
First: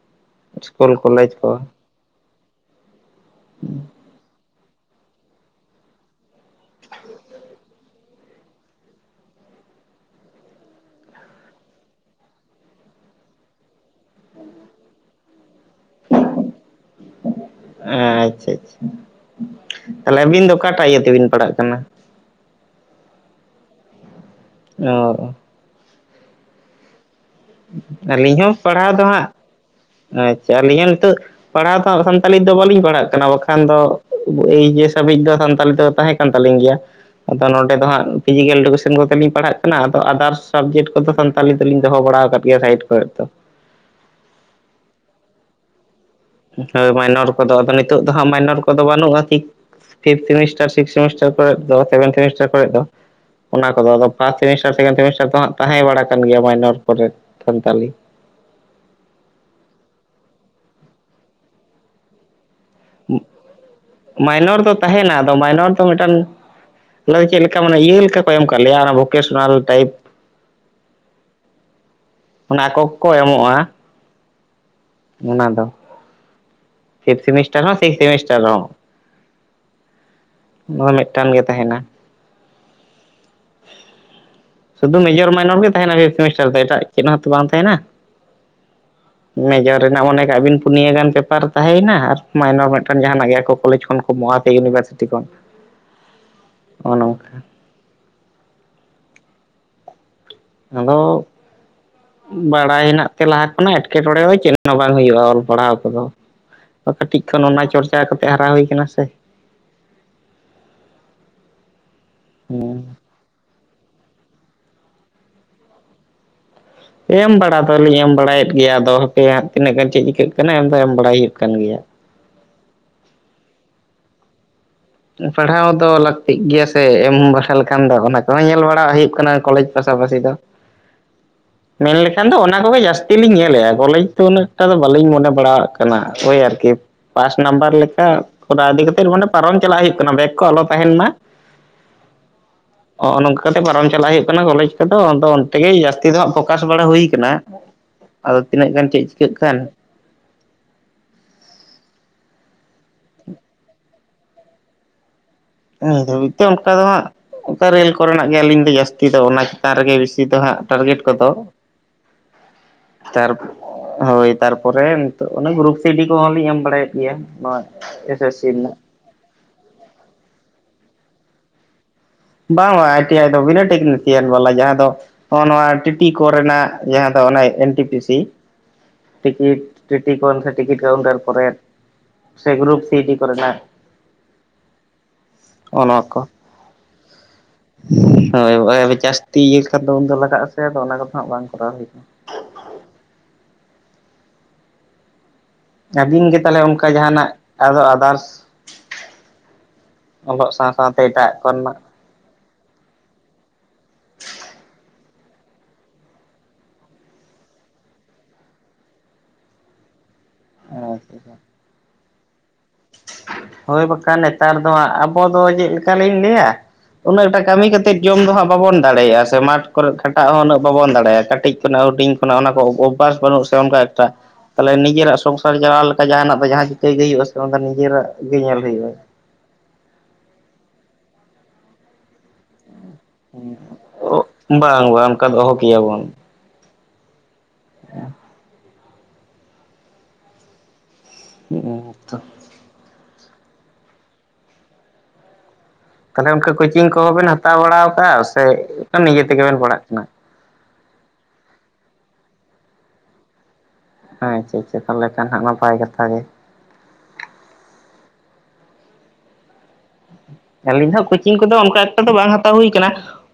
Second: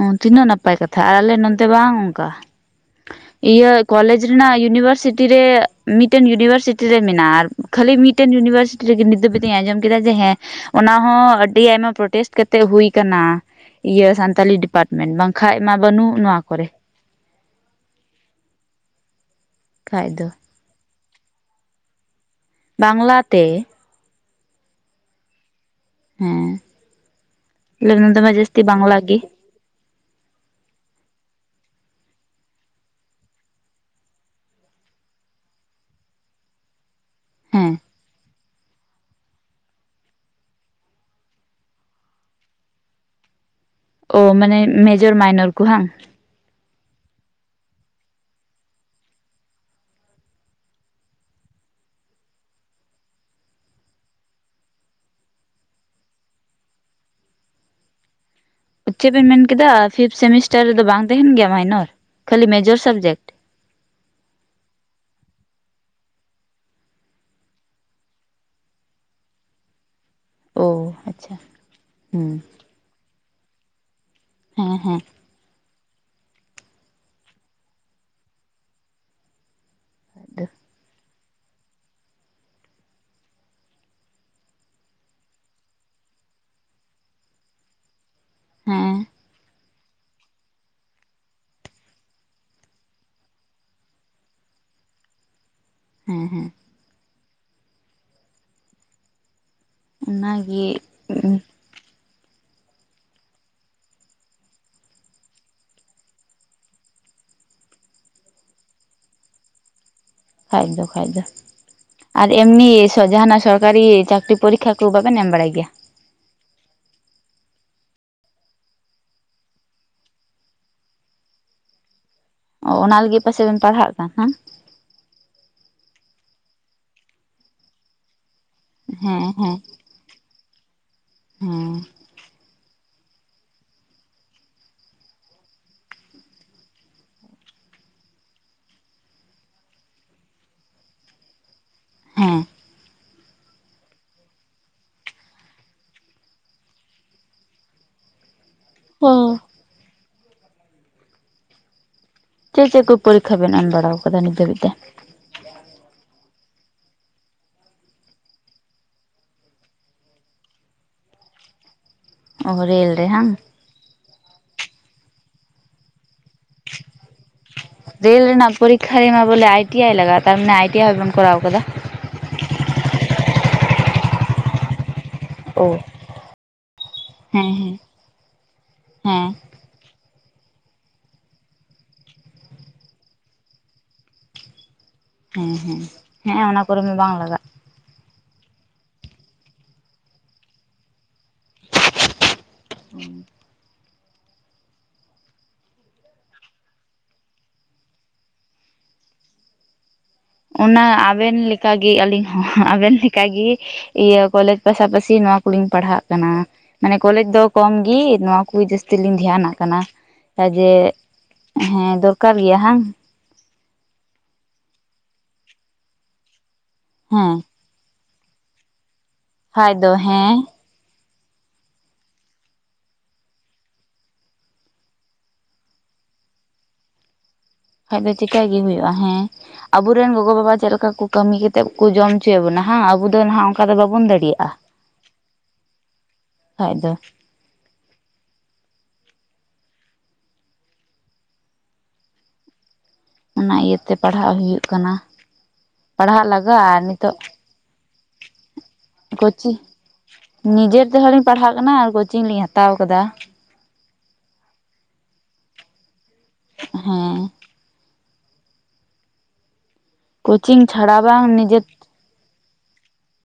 ᱚ ᱛᱤᱱᱟᱹᱜ ᱱᱟᱯᱟᱭ ᱤᱥᱠᱩᱞ ᱠᱟᱛᱷᱟ ᱟᱨ ᱠᱚᱞᱮᱡᱽ ᱟᱞᱮ ᱠᱚ ᱱᱚᱱᱛᱮ ᱵᱟᱝ ᱚᱱᱠᱟ ᱤᱭᱟᱹ ᱠᱚᱞᱮᱡᱽ ᱨᱮᱱᱟᱜ ᱤᱭᱩᱱᱤᱵᱷᱟᱨᱥᱤᱴᱤ ᱨᱮ ᱢᱤᱫᱴᱮᱱ ᱤᱭᱩᱱᱤᱵᱷᱟᱨᱥᱤᱴᱤ ᱨᱮ ᱟᱨ ᱠᱷᱹᱟᱞᱤ ᱢᱤᱫᱴᱮᱱ ᱤᱭᱩᱱᱤᱵᱷᱟᱨᱥᱤᱴᱤ ᱱᱤᱫ ᱫᱚ ᱟᱸᱡᱚᱢ ᱠᱮᱫᱟ ᱡᱮ ᱦᱮᱸ ᱚᱱᱟᱦᱚ ᱟᱹᱰᱤ ᱟᱭᱢᱟ ᱯᱨᱚᱴᱮᱥᱴ ᱠᱟᱛᱮᱜ ᱦᱩᱭ ᱟᱠᱟᱱᱟ ᱤᱭᱟᱹ ᱥᱟᱱ ᱥᱟᱱᱛᱟᱞᱤ ᱰᱤᱯᱟᱨᱴᱢᱮᱱᱴ ᱵᱟᱝᱠᱷᱟᱭ ᱢᱟ ᱵᱟᱹᱱᱩᱜ ᱱᱚᱣᱟ ᱠᱚᱨᱮᱜ᱾ ᱟᱪᱪᱷᱟ ᱟᱪᱪᱷᱟ ᱛᱟᱞᱮ ᱟᱹᱵᱤᱱ ᱫᱚ ᱚᱠᱟᱴᱟᱜ ᱤᱭᱟᱹ ᱛᱮᱵᱤᱱ ᱯᱟᱲᱟᱜ ᱠᱟᱱᱟ? ᱵᱟᱝᱞᱟᱛᱮ᱾ ᱧᱚ ᱚ ᱦᱮᱸ ᱞᱟ. ᱭ ᱫᱟᱵᱤᱱ ᱟᱹᱞᱤᱧ ᱦᱚᱸ ᱡᱟᱹᱥᱛᱤ ᱯᱟᱲᱦᱟᱣ ᱵᱟᱝᱞᱟ ᱫᱚ ᱜᱮ᱾ ᱦᱟᱸᱜ ᱟᱪᱪᱷᱟ ᱟᱞᱤᱧ ᱧᱮᱞ ᱱᱤᱛᱚᱜ ᱯᱟᱲᱦᱟᱣ ᱴᱷᱚ ᱥᱟᱱᱛᱟᱞᱤ ᱫᱚ ᱵᱟᱝ ᱞᱤᱧ ᱯᱟᱲᱦᱟᱣ ᱠᱟᱱᱟ ᱵᱟᱠᱷᱟᱱ ᱫᱚ ᱮᱭᱮᱪ ᱮᱥ ᱦᱟᱵᱤᱫ ᱫᱚ ᱥᱟᱱᱛᱟᱞᱤ ᱛᱮ ᱫᱚ ᱛᱟᱦᱮᱸ ᱠᱟᱱᱟ᱾ ᱠᱟᱱ ᱛᱟᱹᱞᱤᱧ ᱜᱮᱭᱟ ᱟᱫᱚ ᱱᱚᱰᱮ ᱦᱮᱸ ᱫᱚ ᱦᱟᱸᱜ ᱯᱷᱤᱡᱤᱠᱮᱞ ᱮᱰᱩᱠᱮᱥᱚᱱ ᱠᱚᱛᱮᱞᱤᱧ ᱯᱷᱤᱡᱤᱠᱮᱞᱮ ᱰᱩᱠᱮᱥᱮᱱ ᱠᱚ ᱛᱮ ᱯᱟᱲᱦᱟᱜ ᱠᱟᱱᱟ ᱟᱫᱚ ᱟᱫᱟᱨᱥ ᱥᱟᱵᱡᱮᱠᱴ ᱠᱚᱫᱚ ᱥᱟᱱᱛᱟᱞᱤ ᱛᱮᱞᱤᱧ ᱫᱚᱦᱚ ᱵᱟᱲᱟᱟᱣ ᱟᱠᱟᱫ ᱤᱭᱟ. ᱥᱟᱭᱤᱴ ᱠᱚ ᱨᱮᱫ ᱫᱚ ᱳ ᱢᱟᱱᱮ ᱢᱮᱡᱚᱨ ᱢᱟᱭᱱᱚᱨ ᱠᱚ ᱦᱟᱝ ᱦᱳᱭ ᱢᱟᱭᱱᱚᱨ ᱠᱚ ᱫᱚ ᱟᱫᱚ ᱱᱤᱛᱳ ᱫᱚ ᱦᱟᱜ ᱢᱟᱭᱱᱚᱨ ᱠᱚᱫᱚ ᱵᱟᱹᱱᱩᱜᱼᱟ ᱠᱤ? ᱯᱷᱤᱯᱷ ᱥᱮᱢᱤᱥᱴᱟᱨ ᱥᱤᱠᱥ ᱥᱮᱢᱤᱥᱴᱟᱨ ᱠᱚᱨᱮ ᱫᱚ ᱥᱮᱵᱷᱮᱱ ᱥᱮᱢᱤᱥᱴᱟᱨ ᱠᱚᱨᱮ ᱫᱚ ᱚᱱᱟ ᱠᱚᱫᱚ ᱟᱫᱚ ᱯᱷᱟᱥᱴ ᱥᱮᱢᱤᱥᱴᱟᱨ, ᱚᱱᱟ ᱠᱚᱫᱚ ᱟᱫᱚ ᱯᱟᱥ ᱥᱮᱢᱤᱥᱴᱟᱨ ᱥᱮᱠᱮᱱᱰ ᱥᱮᱢᱤᱥᱴᱟᱨ ᱠᱚ ᱦᱟᱸᱜ ᱛᱟᱦᱮᱸ ᱵᱟᱲᱟ ᱠᱟᱱ ᱜᱤᱭᱟ ᱢᱟᱭᱱᱚᱨ ᱠᱚᱨᱮᱫ ᱥᱟᱱᱛᱟᱞᱤ ᱪᱮᱫ ᱵᱮᱱ ᱢᱮᱱᱠᱮᱫᱟ ᱯᱷᱤᱯ ᱥᱮᱢᱤᱥᱴᱟᱨ ᱨᱮᱫᱚ ᱵᱟᱝ ᱛᱟᱦᱮᱸᱱ ᱜᱮᱭᱟ ᱢᱟᱭᱱᱚᱨ ᱠᱷᱟᱹᱞᱤ ᱢᱮᱡᱚᱨᱥ ᱩᱸ ᱢᱟᱭᱱᱚᱨ ᱫᱚ ᱛᱟᱦᱮᱱᱟ ᱟᱫᱚ ᱢᱟᱭᱱᱚᱨ ᱫᱚ ᱢᱤᱫᱴᱟᱱ ᱞᱟᱹᱭ ᱠᱮ ᱞᱮᱠᱟᱢ ᱢᱟᱱᱮ ᱤᱭᱟᱹ ᱞᱮᱠᱟ ᱠᱚ ᱮᱢ ᱠᱟᱜ ᱞᱮᱭᱟ ᱚᱱᱟ ᱵᱷᱚᱠᱮᱥᱱᱟᱞ ᱴᱟᱭᱤᱯ᱾ ᱳ ᱟᱪᱪᱷᱟ ᱦᱩᱸ ᱚᱱᱟ ᱠᱚᱻᱠᱚ ᱮᱢᱚᱜᱼᱟ ᱦᱮᱸᱻᱦᱮᱸ ᱚᱱᱟ ᱫᱚ ᱯᱷᱤᱯ ᱥᱮᱢᱤᱥᱴᱟᱨ ᱦᱚᱸ ᱥᱤᱠᱥ ᱥᱮᱢᱤᱥᱴᱟᱨ ᱦᱚᱸᱼᱼ ᱱᱚᱭ ᱢᱤᱫᱴᱟᱝ ᱜᱮ ᱛᱟᱦᱮᱱᱟ᱾ ᱥᱩᱫᱷᱩ ᱢᱮᱡᱚᱨ ᱢᱟᱭᱱᱚᱨ ᱜᱮ ᱛᱟᱦᱮᱱᱟ ᱯᱷᱯ ᱥᱮᱢᱤᱥᱴᱟᱨ ᱫᱚ ᱮᱴᱟᱜ ᱪᱮᱫ ᱦᱚᱸᱛᱚ ᱵᱟᱝ ᱛᱟᱦᱮᱱᱟ᱾ ᱦᱮᱸ ᱢᱮᱡᱚᱨ ᱨᱮᱱᱟᱜ ᱢᱚᱱᱮ ᱠᱟᱜ ᱵᱤᱱ ᱯᱩᱱᱭᱟᱹ ᱜᱟᱱ ᱯᱮᱯᱟᱨ ᱛᱟᱦᱮᱸᱭᱮᱱᱟ ᱟᱨ ᱢᱟᱭᱱᱚᱨ ᱢᱤᱫᱴᱟᱝ ᱡᱟᱦᱟᱱᱟᱜ ᱜᱮ ᱟᱠᱚ ᱠᱚᱞᱮᱡᱽ ᱠᱷᱚᱱ ᱠᱚ ᱢᱳᱭᱟ ᱥᱮ ᱤᱭᱩᱱᱤᱵᱷᱟᱨᱥᱤᱴᱤ ᱠᱷᱚᱱ [inaudible] ᱦᱮᱸᱻ ᱦᱮᱸ ᱚ ᱱᱚᱝᱠᱟ ᱚ ᱱᱟᱹᱭ ᱤᱠ ᱟᱫᱚ ᱵᱟᱲᱟᱭ ᱱᱟᱜ ᱛᱮᱞᱟ ᱚᱱᱮ ᱮᱴᱠᱮᱴᱚᱬᱮ ᱫᱚ ᱪᱮᱫ ᱦᱚᱸ ᱵᱟᱝ ᱦᱩᱭᱩᱜᱼᱟ ᱚᱞᱚᱜ ᱯᱟᱲᱦᱟᱣ ᱠᱚ ᱫᱚ ᱠᱟᱹᱴᱤᱡ ᱠᱷᱚᱱ ᱚᱱᱟ ᱪᱚᱨᱪᱟ ᱠᱟᱛᱮ ᱦᱟᱨᱟ ᱦᱩᱭ ᱠᱟᱱᱟ ᱥᱮ᱾ ᱠᱷᱟᱡ ᱡᱚᱠᱷᱟᱡ ᱫᱚ ᱟᱨ ᱮᱢᱱᱤ ᱦᱮᱸ ᱥᱚᱡᱟ ᱱᱟᱜ ᱥᱚᱨ ᱥᱚᱨᱠᱟᱨᱤ ᱪᱟᱹᱠᱨᱤ ᱯᱚᱨᱤᱠᱠᱷᱟ ᱠᱚ ᱵᱟᱵᱮᱱ ᱮᱢ ᱵᱟᱲᱟᱭ ᱜᱮᱭᱟ ᱮᱢ ᱵᱟᱲᱟ ᱫᱚᱞᱤᱧ ᱮᱢ ᱵᱟᱲᱟᱭᱮᱫ ᱜᱮᱭᱟ ᱟᱫᱚ ᱦᱟᱯᱮ ᱦᱟᱜ ᱛᱤᱱᱟᱹᱜ ᱜᱟᱱ ᱪᱮᱫ ᱪᱤᱠᱟᱹᱜ ᱠᱟᱱᱟ ᱮᱢ ᱫᱚ ᱮᱢ ᱵᱟᱲᱟᱭ ᱦᱩᱭᱩᱜ ᱠᱟᱱ ᱜᱮᱭᱟ᱾ ᱚ ᱚᱱᱟ ᱞᱟᱹᱜᱤᱫ ᱯᱟᱪᱮᱜ ᱵᱮᱱ ᱯᱟᱲᱦᱟᱜ ᱠᱟᱱ ᱦᱟᱝ ᱯᱟᱲᱦᱟᱣ ᱫᱚ ᱞᱟᱹᱠᱛᱤᱜ ᱜᱮᱭᱟ ᱥᱮ ᱮᱢ ᱵᱟᱲᱟ ᱞᱮᱠᱷᱟᱱ ᱫᱚ ᱚᱱᱟ ᱠᱚᱻᱦᱚᱸ ᱧᱮᱞ ᱵᱟᱲᱟ ᱞᱟᱲᱦᱟᱜ ᱦᱩᱭᱩᱜ ᱦᱮᱸ ᱠᱟᱱᱟ ᱦᱮᱸ ᱠᱚᱞᱮᱡᱽ ᱯᱟᱥᱟᱯᱟᱥᱤ ᱫᱚ ᱦᱮᱸ ᱼᱼ ᱢᱮᱱ ᱞᱮᱠᱷ ᱧᱮᱞ ᱫᱚ ᱚᱱᱟ ᱠᱚᱜᱤ ᱡᱟᱹᱥᱛᱤ ᱞᱤᱧ ᱧᱮᱞ ᱮᱭᱟ ᱠᱚᱞᱮᱡᱽ ᱫᱚ ᱩᱱᱟᱹᱜ ᱮᱠᱴᱟ ᱫᱚ ᱵᱟᱹᱞᱤᱧ ᱢᱚᱱᱮ ᱵᱟᱲᱟᱜ ᱠᱟᱱᱟ ᱳᱭ ᱟᱨᱠᱤ᱾ ᱯᱟᱥ ᱱᱟᱢᱵᱟᱨ ᱞᱮᱠᱟ ᱠᱚᱨᱟ ᱤᱫᱤ ᱠᱟᱛᱮᱜ ᱢᱟᱱᱮ ᱯᱟᱨᱳᱢ ᱪᱟᱞᱟᱜ ᱦᱩᱭᱩᱜ ᱠᱟᱱᱟ ᱵᱮᱜᱽ ᱠᱚ ᱟᱞᱚ ᱛᱟᱦᱮᱸᱱ ᱢᱟ ᱵᱮᱸᱻ ᱦᱚᱜ ᱚ ᱱᱚᱝᱠᱟ ᱠᱟᱛᱮ ᱯᱟᱨᱚᱢ ᱪᱟᱞᱟᱜ ᱦᱩᱭᱩᱜ ᱠᱟᱱᱟ ᱠᱚᱞᱮᱡᱽ ᱠᱚᱫᱚ ᱟᱫᱚ ᱚᱱᱛᱮ ᱜᱮ ᱡᱟᱥᱛᱤ ᱫᱚ ᱦᱟᱜ ᱯᱷᱚᱠᱟᱥ ᱵᱟᱲᱟ ᱦᱩᱭ ᱠᱟᱱᱟ ᱟᱫᱚ ᱛᱤᱱᱟᱹᱜ ᱜᱟᱱ ᱪᱮᱫ ᱚ ᱪᱤᱠᱟᱹᱜ ᱠᱟᱱ ᱪᱮᱫ ᱪᱮᱫ ᱠᱩ ᱯᱚᱨᱤᱠᱷᱟ ᱵᱮᱱ ᱮᱢ ᱵᱟᱲᱟ ᱟᱠᱟᱫᱟ ᱱᱤᱛ ᱫᱷᱟᱹᱵᱤᱡ ᱛᱮ ᱱᱤᱛ ᱫᱷᱟᱹᱵᱤᱡ ᱛᱮ ᱚᱱᱠᱟ ᱫᱚ ᱦᱟᱜ ᱚᱠᱟ ᱨᱮᱞ ᱠᱚᱨᱮᱱᱟᱜ ᱜᱮ ᱟᱹᱞᱤᱧ ᱫᱚ ᱡᱟᱹᱥᱛᱤ ᱫᱚ ᱚᱱᱟ ᱪᱮᱛᱟᱱ ᱨᱮ ᱜᱮ ᱵᱮᱥᱤ ᱫᱚ ᱦᱟᱸᱜ ᱴᱟᱨᱜᱮᱴ ᱠᱚᱫᱚ ᱚ ᱨᱮᱞ ᱨᱮ ᱦᱟᱝ ᱛᱟᱨ ᱦᱳᱭ ᱛᱟᱨᱯᱚᱨᱮ ᱱᱤᱛᱳᱜ ᱚᱱᱮ ᱜᱨᱩᱯ ᱥᱤᱰᱤ ᱠᱚ ᱢᱟ ᱞᱤᱧ ᱮᱢ ᱵᱟᱲᱟᱭᱮᱫ ᱜᱮᱭᱟ ᱱᱚᱣᱟ ᱮᱥ ᱮᱥ ᱥᱤ ᱨᱮᱱᱟᱜ ᱯᱷᱟᱭᱮ ᱢᱟ ᱵᱚᱞᱮ ᱟᱭ. ᱴᱤ. ᱟᱭ. ᱞᱟᱜᱟᱜ ᱟ ᱛᱟᱨ ᱢᱟᱱᱮ ᱟᱭ, ᱴᱤ. ᱟᱭ. ᱦᱚᱸᱵᱮᱱ ᱠᱚᱨᱟᱣ ᱠᱟᱫᱟ ᱵᱟ ᱵᱟ ᱟᱭ. ᱴᱤ. ᱟᱭ. ᱫᱚ ᱵᱤᱱᱟᱹ ᱴᱮᱠᱱᱤᱥᱤᱭᱟᱱ ᱵᱟᱞᱟ ᱡᱟᱦᱟᱸ ᱫᱚ ᱦᱚᱸᱜᱼ ᱱᱚᱣᱟ ᱚ ᱴᱤ. ᱴᱤ. ᱠᱚᱨᱮᱱᱟᱜ ᱡᱟᱦᱟᱸ ᱫᱚ ᱚᱱᱟ ᱦᱮᱸ ᱮᱱ. ᱦᱮᱸ ᱴᱤ. ᱯᱤ. ᱥᱤ. ᱦᱮᱸ ᱴᱤᱠᱤᱴ ᱴᱤ. ᱴᱤ ᱠᱳᱞ ᱴᱤᱠᱤᱴ ᱠᱟᱣᱩᱱᱴᱟᱨ ᱠᱚᱨᱮ ᱥᱤ ᱜᱨᱩᱯ ᱥᱤ ᱰᱤ. ᱠᱚᱨᱮ ᱡᱟᱦᱟ ᱦᱮᱸᱻᱦᱮᱸ ᱱᱚᱜᱼᱚ ᱱᱚᱣᱟ ᱠᱚ ᱦᱮᱸᱼᱚᱱᱟ ᱠᱚᱨᱮ ᱢᱟ ᱵᱟᱝ ᱞᱟᱜᱟᱜ ᱦᱳᱭ ᱡᱟᱹᱥᱛᱤ ᱤᱭᱟᱹ ᱠᱷᱟᱱ ᱫᱚ ᱩᱱᱫᱚ ᱞᱟᱜᱟᱜ ᱟᱥᱮ ᱟᱫᱚ ᱚᱱᱟ ᱠᱚ ᱫᱚ ᱦᱟᱸᱜ ᱵᱟᱝ ᱠᱚᱨᱟᱣ ᱦᱩᱭ ᱠᱟᱱᱟ [unintelligible] ᱟᱹᱵᱤᱱ ᱜᱮ ᱛᱟᱦᱚᱞᱮ ᱚᱱᱠᱟ ᱡᱟᱦᱟᱱᱟᱜ ᱟᱨᱦᱚ ᱟᱫᱟᱨᱥ ᱚᱞᱚᱜ ᱥᱟᱶ ᱚᱱᱟ ᱥᱟᱶᱛᱮ ᱟᱵᱮᱱ ᱮᱴᱟᱜ ᱞᱮᱠᱟ ᱠᱚᱨᱮᱱᱟᱜ ᱜᱮ ᱟᱹᱞᱤᱧ ᱦᱚᱸ ᱟᱵᱮᱱ ᱞᱮᱠᱟ ᱜᱮ ᱤᱭᱟᱹ ᱠᱚᱞᱮᱡᱽ ᱯᱟᱥᱟᱯᱟᱥᱤ ᱱᱚᱶᱟ ᱠᱚᱞᱤᱧ ᱯᱟᱲᱦᱟᱜ ᱠᱟᱱᱟ᱾ ᱢᱟᱱᱮ ᱠᱚᱞᱮᱡᱽ ᱫᱚ ᱠᱚᱢᱜᱤ ᱱᱚᱣᱟ ᱠᱚ ᱜᱮ ᱡᱟᱹᱥᱛᱤᱞᱤᱧ ᱫᱷᱮᱭᱟᱱᱟᱜ ᱠᱟᱱᱟ᱾ ᱠᱟᱡᱮ ᱦᱮᱸ ᱫᱚᱨᱠᱟᱨ ᱜᱮᱭᱟ ᱦᱟᱝ ᱦᱳᱭ ᱵᱟᱠᱷᱟᱱ ᱱᱮᱛᱟᱨ ᱫᱚ ᱦᱟᱸᱜ ᱟᱵᱚ ᱫᱚ ᱪᱮᱫᱞᱮᱠᱟᱞᱤᱧ ᱞᱟᱹᱭᱟ ᱩᱱᱟ. ᱦᱮᱸ ᱜᱴᱟ ᱠᱟᱹᱢᱤ ᱠᱟᱛ ᱡᱚᱢ ᱫᱚ ᱦᱟᱸᱜ ᱵᱟᱵᱚᱱ ᱫᱟᱲᱮᱭᱟᱜᱼᱟ ᱥᱮ ᱢᱟᱴᱷ ᱠᱷᱟᱡ ᱠᱚᱨᱮ ᱫᱚ ᱠᱷᱟᱴᱟᱜ ᱦᱮᱸ ᱦᱚᱸ ᱩᱱᱟᱹᱜ ᱵᱟᱵᱚᱱ ᱫᱟᱲᱮᱭᱟᱜᱼᱟ ᱠᱟᱹᱴᱤᱡ ᱠᱷᱚᱱᱟᱜ ᱦᱩᱰᱤᱧ ᱠᱷᱚᱱᱟᱜ ᱚᱱᱟ ᱠᱚ ᱚᱵᱵᱷᱟᱥ ᱵᱟᱹᱱᱩᱜ ᱥᱮ ᱚᱱᱠᱟ ᱮᱠᱴᱟ᱾ ᱛᱟᱦᱚᱞᱮ ᱱᱤᱡᱮᱨᱟᱜ ᱥᱚᱝᱥᱟᱨ ᱡᱟᱦᱟ ᱞᱮᱠᱟ ᱡᱟᱦᱱᱟᱜ ᱫᱚ ᱡᱟᱦᱟᱸ ᱪᱤᱠᱟᱹᱭ ᱜᱮ ᱦᱩᱭᱩᱜᱼᱟ ᱥᱮ ᱵᱟᱠᱷᱟᱡ ᱫᱚ ᱪᱤᱠᱟᱭ ᱜᱮ ᱦᱩᱭᱩᱜᱼᱟ ᱦᱮᱸ ᱟᱵᱚᱨᱮᱱ ᱜᱚᱜᱚ ᱵᱟᱵᱟ ᱪᱮᱫ ᱞᱮᱠᱟ ᱠᱚ ᱠᱟᱹᱢᱤ ᱠᱟᱛᱮᱫ ᱠᱚ ᱡᱚᱢ ᱚᱪᱚᱭᱮᱫ ᱵᱚᱱᱟ ᱦᱟᱸᱜ ᱟᱵᱩ᱾ ᱛᱚ ᱱᱟᱦᱟᱜ ᱚᱱᱠᱟ ᱫᱚ ᱵᱟᱵᱚᱱ ᱫᱟᱲᱮᱭᱟᱜᱼᱟ ᱵᱟᱝ ᱵᱟᱝ ᱚᱱᱠᱟ ᱫᱚᱦᱚ ᱠᱮᱭᱟᱵᱚᱱ ᱠᱷᱟᱡ ᱫᱚ᱾‌ ᱦᱚ ᱩ ᱛᱚ ᱚᱱᱟ ᱤᱭᱟᱹᱛᱮ ᱯᱟᱲᱦᱟᱜ ᱦᱩᱭᱩᱜ ᱠᱟᱱᱟ᱾ ᱯᱟᱲᱦᱟᱜ ᱛᱟᱦᱚᱞᱮ ᱞᱟᱜᱟᱜᱼᱟ ᱜᱚᱝᱠᱮᱠᱳᱪᱤᱝ ᱠᱚ ᱱᱤᱛᱚᱜ ᱵᱟᱵᱮᱱ ᱦᱟᱛᱟᱣ ᱵᱟᱲᱟ ᱠᱟᱜᱼᱟ ᱥᱮ ᱱᱤᱡᱮ ᱛᱮ ᱜᱮ ᱵᱮᱱ ᱯᱟᱲᱦᱟᱜ ᱠᱟᱱᱟ ᱱᱤᱡᱮ ᱛᱮᱦᱚᱸ ᱞᱤᱧ ᱯᱟᱲᱦᱟᱜ ᱠᱟᱱᱟ ᱟᱨ ᱠᱳᱪᱤᱝ ᱞᱤᱧ ᱦᱟᱛᱟᱣ ᱠᱟᱫᱟ᱾ ᱦᱮᱸᱪᱮ ᱪᱮ ᱛᱟᱦᱚᱞᱮ ᱠᱷᱟᱱ ᱦᱟᱸᱜ ᱱᱟᱯᱟᱭ ᱠᱟᱛᱷᱟᱟᱜ ᱜᱮ᱾ ᱦᱮᱸ ᱠᱳᱪᱤᱝ ᱟᱹᱞᱤᱧ ᱪᱷᱟᱲᱟ ᱦᱚᱸ ᱵᱟᱝ ᱠᱳᱪᱤᱝ ᱠᱚᱫᱚ ᱱᱤᱡᱮ ᱚᱱᱠᱟ ᱮᱠᱴᱟ ᱫᱚ ᱵᱟᱝ ᱦᱟᱛᱟᱣ ᱦᱩᱭ ᱠᱟᱱᱟ᱾